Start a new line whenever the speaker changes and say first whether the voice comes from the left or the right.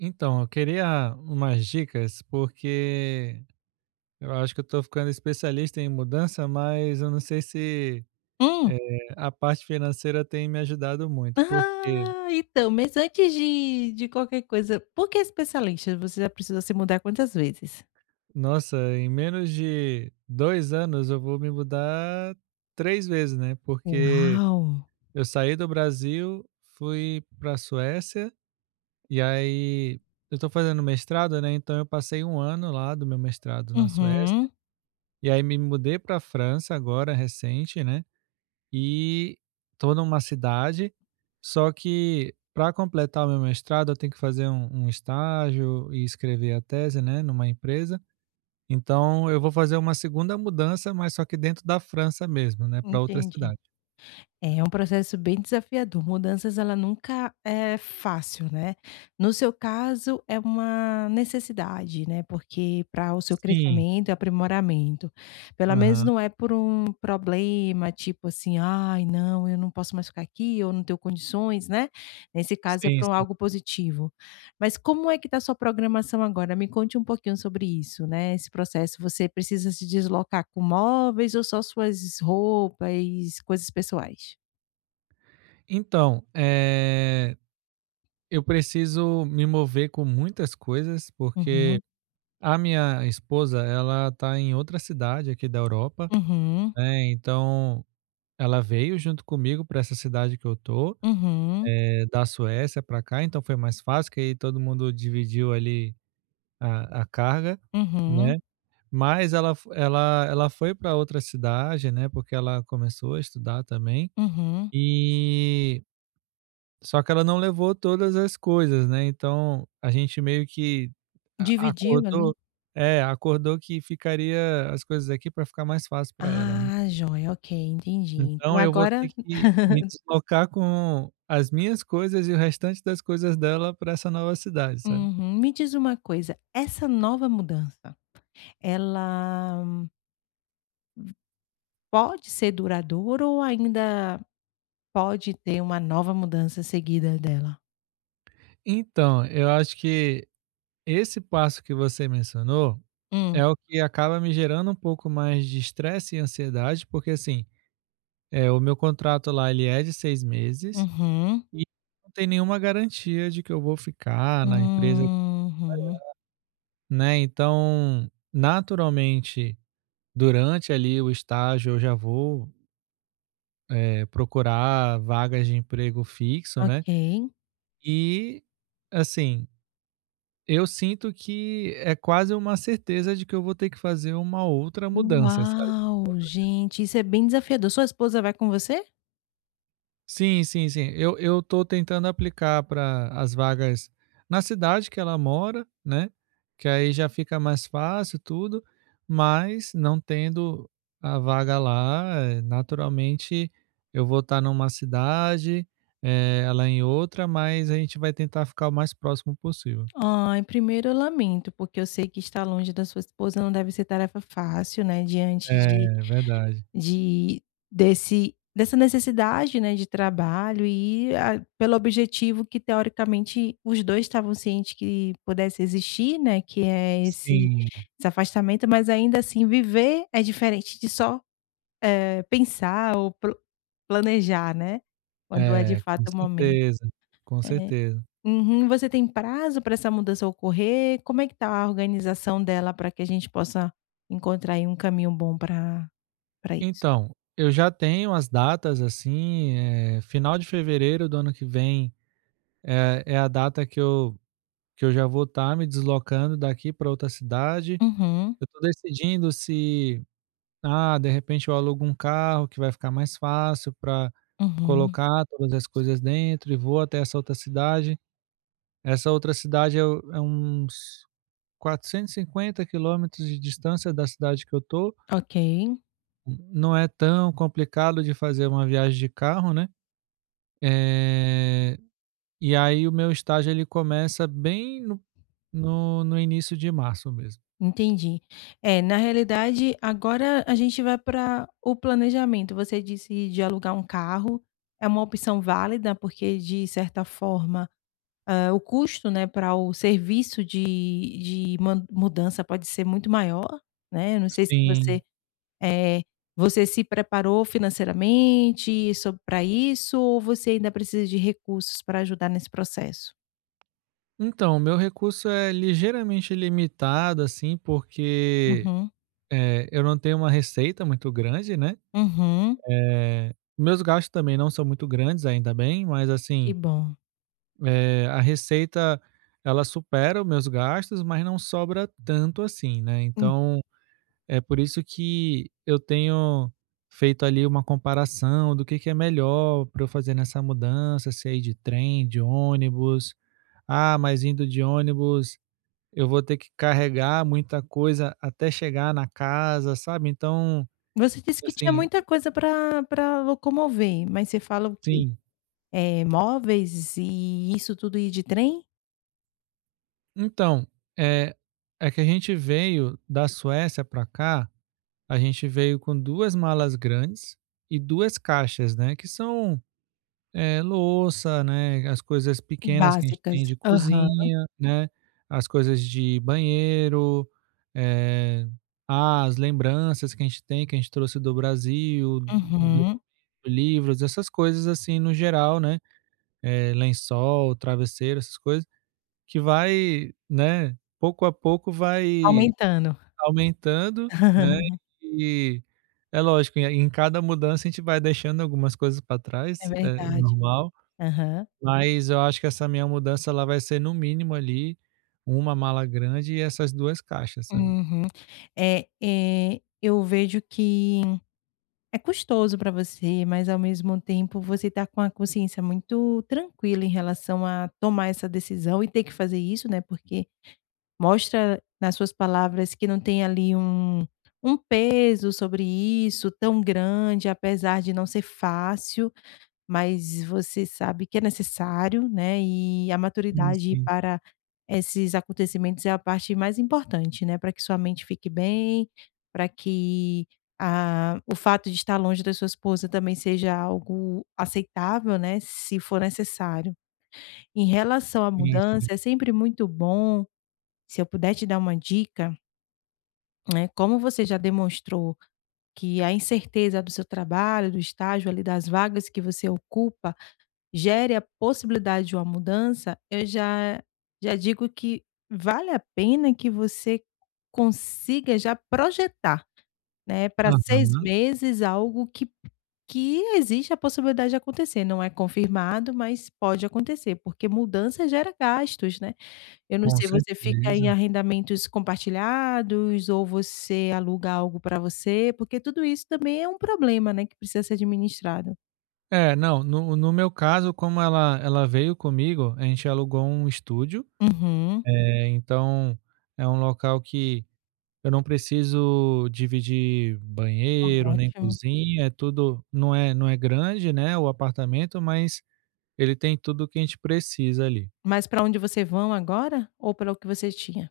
right: Então, eu queria umas dicas, porque eu acho que eu estou ficando especialista em mudança, mas eu não sei se
left: Hum.
right: eh, a parte financeira tem me ajudado muito, porque,
left: Ah, então, mas antes de qualquer coisa, por que especialista? Você já precisou se mudar quantas vezes?
right: nossa, em menos de 2 anos eu vou me mudar três vezes, né? Porque
left: Uau!
right: eu saí do Brasil, fui para a Suécia, e aí eu estou fazendo mestrado, né? Então eu passei um ano lá do meu mestrado na Suécia,
left: Uhum,
right: e aí me mudei para a França agora, recente, né? E tô numa cidade, só que para completar o meu mestrado eu tenho que fazer um estágio e escrever a tese, né, numa empresa. Então eu vou fazer uma segunda mudança, mas só que dentro da França mesmo, né, para outra
left: entendi.
right: cidade.
left: É um processo bem desafiador. Mudanças, ela nunca é fácil, né. No seu caso, é uma necessidade, né, porque para o seu
right: Sim,
left: crescimento e aprimoramento. Pelo menos
right: aham,
left: não é por um problema, tipo assim: "Ai, não, eu não posso mais ficar aqui, eu não tenho condições", né. Nesse caso, é
right: sim,
left: por
right: sim.
left: algo positivo. Mas como é que está sua programação agora? Me conte um pouquinho sobre isso, né, esse processo. Você precisa se deslocar com móveis ou só suas roupas, coisas pessoais?
right: Então, eu preciso me mover com muitas coisas, porque
left: Uhum,
right: a minha esposa, ela tá em outra cidade aqui da Europa,
left: uhum,
right: né, então ela veio junto comigo para essa cidade que eu tô,
left: uhum,
right: da Suécia para cá, então foi mais fácil, que aí todo mundo dividiu ali a carga,
left: uhum,
right: né. Mas ela fo ela ela foi para outra cidade, né, porque ela começou a estudar também,
left: uhum.
right: e só que ela não levou todas as coisas, né, então a gente meio que a
left: Dividiu ali?
right: acordou acordou que ficaria as coisas aqui para ficar mais fácil para ela, né.
left: Ah, joia, ok, entendi. Então
right: Então eu vou
left: agora
right: ter que me deslocar com as minhas coisas e o restante das coisas dela para essa nova cidade, sabe.
left: Uhum. Me diz uma coisa, essa nova mudança, ela pode ser duradoura ou ainda pode ter uma nova mudança seguida dela?
right: Então, eu acho que esse passo que você mencionou
left: Hum.
right: é o que acaba me gerando um pouco mais de estresse e ansiedade, porque, assim, o meu contrato lá ele é de 6 meses
left: Uhum.
right: e não tem nenhuma garantia de que eu vou ficar na empresa,
left: Uhum.
right: né. Então, naturalmente, durante ali o estágio eu já vou procurar vagas de emprego fixo, né.
left: Ok.
right: E, assim, eu sinto que é quase uma certeza de que eu vou ter que fazer uma outra mudança, sabe.
left: Uau, gente, isso é bem desafiador. Sua esposa vai com você?
right: Sim, sim, sim. Eu tô tentando aplicar para as vagas na cidade que ela mora, né, que aí já fica mais fácil tudo, mas não tendo a vaga lá, naturalmente eu vou estar numa cidade, ela em outra, mas a gente vai tentar ficar o mais próximo possível.
left: Ai, primeiro eu lamento, porque eu sei que estar longe da sua esposa não deve ser tarefa fácil, né, diante
right: É, verdade.
left: de desse dessa necessidade, né, de trabalho e a pelo objetivo que teoricamente os 2 estavam cientes que pudesse existir, né, que é esse
right: Sim,
left: esse afastamento, mas ainda assim viver é diferente de só, pensar ou pro planejar, né, quando é de
right: é, com
left: fato o momento.
right: certeza, com
left: É.
right: certeza.
left: Uhum. Você tem prazo para essa mudança ocorrer? Como é que está a organização dela para que a gente possa encontrar aí um caminho bom para isso?
right: Então, eu já tenho as datas, assim, final de fevereiro do ano que vem é a data que eu já vou estar me deslocando daqui para outra cidade.
left: Uhum,
right: Eu estou decidindo se, ah, de repente eu alugo um carro que vai ficar mais fácil para
left: uhum.
right: colocar todas as coisas dentro e vou até essa outra cidade. Essa outra cidade é u é uns 450 quilômetros de distância da cidade que eu tô.
left: Ok,
right: Não é tão complicado de fazer uma viagem de carro, né. Eh, e aí o meu estágio ele começa bem no início de março mesmo.
left: entendi. É, na realidade, agora a gente vai para o planejamento. Você disse de alugar um carro, é uma opção válida, porque de certa forma, ah, o custo, né, para o serviço de, mudança pode ser muito maior, né? Eu não sei se você
right: Sim.
left: é, você se preparou financeiramente para isso ou você ainda precisa de recursos para ajudar nesse processo?
right: Então, o meu recurso é ligeiramente limitado, assim, porque,
left: Uhum,
right: eu não tenho uma receita muito grande, né.
left: uhum,
right: Meus gastos também não são muito grandes, ainda bem, mas
left: que
right: assim,
left: bom.
right: a receita ela supera os meus gastos, mas não sobra tanto assim, né. Então é por isso que eu tenho feito ali uma comparação do que é melhor para eu fazer nessa mudança, se é ir de trem, de ônibus. Ah, mas indo de ônibus eu vou ter que carregar muita coisa até chegar na casa, sabe? Então,
left: Você disse que tinha
right: assim
left: muita coisa para locomover, mas você fala o quê?
right: sim.
left: Móveis e isso tudo ir de trem?
right: Então, eh, é que a gente veio da Suécia para cá, a gente veio com 2 malas grandes e 2 caixas, né, que são louça, né, as coisas pequenas que a gente
left: Básicas.
right: tem de
left: Aham.
right: cozinha, né, as coisas de banheiro, eh, ah, as lembranças que a gente tem, que a gente trouxe do Brasil, do
left: Uhum.
right: livros, essas coisas, assim, no geral, né, lençol, travesseiro, essas coisas, que vai, né, pouco a pouco vai
left: Aumentando.
right: aumentando, né, e é lógico, em cada mudança a gente vai deixando algumas coisas para
left: É
right: trás, é
left: verdade.
right: normal.
left: Aham.
right: Mas eu acho que essa minha mudança ela vai ser no mínimo ali, uma mala grande e essas duas caixas, sabe.
left: Uhum. É, eu vejo que é custoso para você, mas ao mesmo tempo você está com a consciência muito tranquila em relação a tomar essa decisão e ter que fazer isso, né, porque mostra nas suas palavras que não tem ali um peso sobre isso tão grande, apesar de não ser fácil, mas você sabe que é necessário, né, e a
right: Sim,
left: maturidade
right: sim,
left: para esses acontecimentos é a parte mais importante, né, para que sua mente fique bem, para que a o fato de estar longe da sua esposa também seja algo aceitável, né, se for necessário. Em relação à
right: sim,
left: mudança,
right: sim.
left: é sempre muito bom se eu puder te dar uma dica, né, como você já demonstrou que a incerteza do seu trabalho, do estágio ali, das vagas que você ocupa, gere a possibilidade de uma mudança, eu já digo que vale a pena que você consiga já projetar, né, para 6
right: Aham,
left: meses algo que existe a possibilidade de acontecer. Não é confirmado, mas pode acontecer, porque mudança gera gastos, né? Eu não
right: com
left: sei, você fica em
right: certeza.
left: arrendamentos compartilhados ou você aluga algo para você? Porque tudo isso também é um problema, né, que precisa ser administrado.
right: É, não, no meu caso, como ela veio comigo, a gente alugou um estúdio,
left: Uhum,
right: então é um local que eu não preciso dividir banheiro, nem
left: ótimo.
right: cozinha, é tudo não é grande, né, o apartamento, mas ele tem tudo que a gente precisa ali.
left: Mas para onde você vão agora ou para o que você tinha?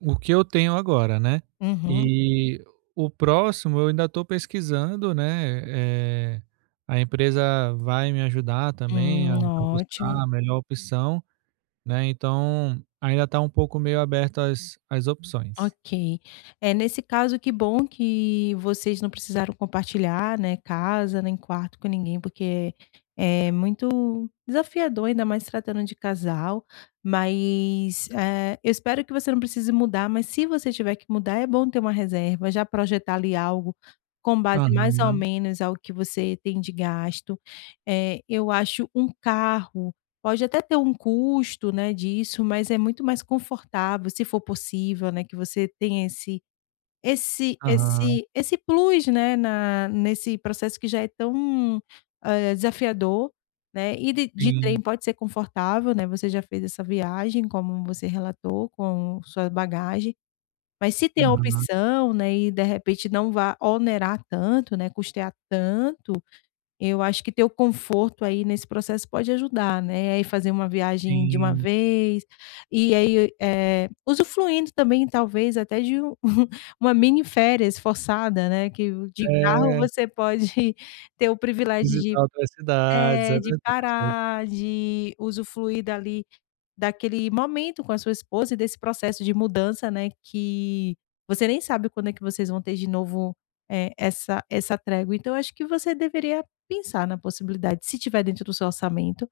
right: O que eu tenho agora, né.
left: Uhum.
right: E o próximo eu ainda estou pesquisando, né, a empresa vai me ajudar também a a
left: Ótimo.
right: buscar a melhor opção, né, então ainda está um pouco meio aberto as opções.
left: Ok. É, nesse caso, que bom que vocês não precisaram compartilhar, né, casa, nem quarto com ninguém, porque é muito desafiador, ainda mais se tratando de casal. Mas eu espero que você não precise mudar, mas se você tiver que mudar, é bom ter uma reserva, já projetar ali algo com base mais ou
right: Aham,
left: menos ao que você tem de gasto. Eu acho um carro pode até ter um custo, né, disso, mas é muito mais confortável, se for possível, né, que você tenha esse esse
right: aham,
left: esse esse plus, né, na nesse processo que já é tão, desafiador, né. Ir de trem
right: sim,
left: pode ser confortável, né, você já fez essa viagem, como você relatou, com sua bagagem, mas se tem a
right: aham,
left: opção, né, e de repente não vá onerar tanto, né, custear tanto eu acho que ter o conforto aí nesse processo pode ajudar, né, aí fazer uma viagem de uma
right: sim.
left: vez, e aí, usufruindo também talvez até de um uma mini férias forçada, né, que o de carro
right: É,
left: você pode ter o privilégio de
right: visitar outras cidades, é
left: é, de
right: verdade, é verdade.
left: parar, de usufruir dali daquele momento com a sua esposa e desse processo de mudança, né, que você nem sabe quando é que vocês vão ter de novo, essa trégua. Então, eu acho que você deveria pensar na possibilidade, se tiver dentro do seu orçamento,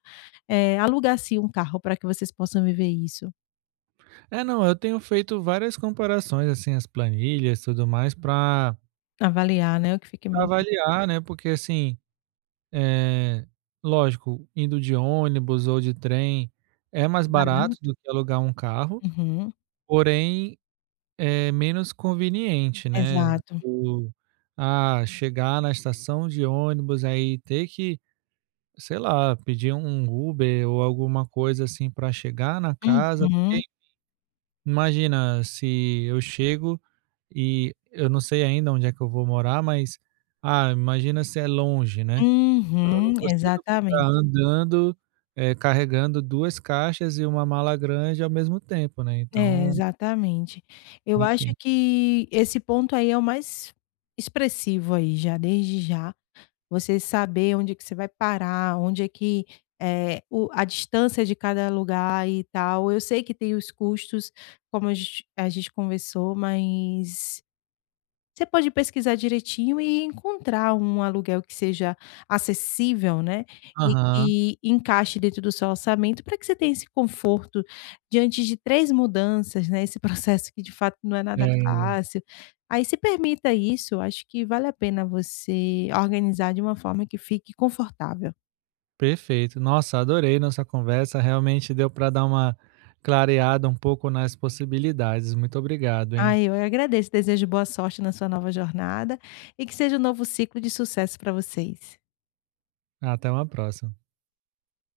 left: alugar sim um carro para que vocês possam viver isso.
right: É, não, eu tenho feito várias comparações, assim, as planilhas, e tudo mais, para
left: Avaliar, né, o que fica meio
right: avaliar, né, porque assim, Eh, lógico, indo de ônibus ou de trem é mais
left: mais
right: Barato
left: barato.
right: do que alugar um carro,
left: Uhum,
right: porém é menos conveniente, né,
left: exato.
right: do chegar na estação de ônibus, aí ter que, sei lá, pedir um Uber ou alguma coisa assim para chegar na casa, porque
left: Uhum,
right: imagina se eu chego e eu não sei ainda onde é que eu vou morar, mas, ah, imagina se é longe, né. Eu não
left: uhum,
right: consigo ficar
left: exatamente.
right: andando, carregando 2 caixas e uma mala grande ao mesmo tempo, né,
left: É,
right: então,
left: exatamente. Eu acho
right: enfim.
left: que esse ponto aí é o mais expressivo aí já, desde já, você saber onde é que você vai parar, onde é que, o a distância de cada lugar e tal. Eu sei que tem os custos, como a gente conversou, mas você pode pesquisar direitinho e encontrar um aluguel que seja acessível, né, e
right: Aham.
left: que encaixe dentro do seu orçamento para que você tenha esse conforto diante de 3 mudanças, né, esse processo que de fato não é nada
right: É,
left: fácil. Aí se permita isso, acho que vale a pena você organizar de uma forma que fique confortável.
right: perfeito. Nossa, adorei nossa conversa, realmente deu pra dar uma clareada um pouco nas possibilidades. Muito obrigado, hein.
left: Ai, eu agradeço, desejo boa sorte na sua nova jornada e que seja um novo ciclo de sucesso para vocês.
right: Até uma próxima.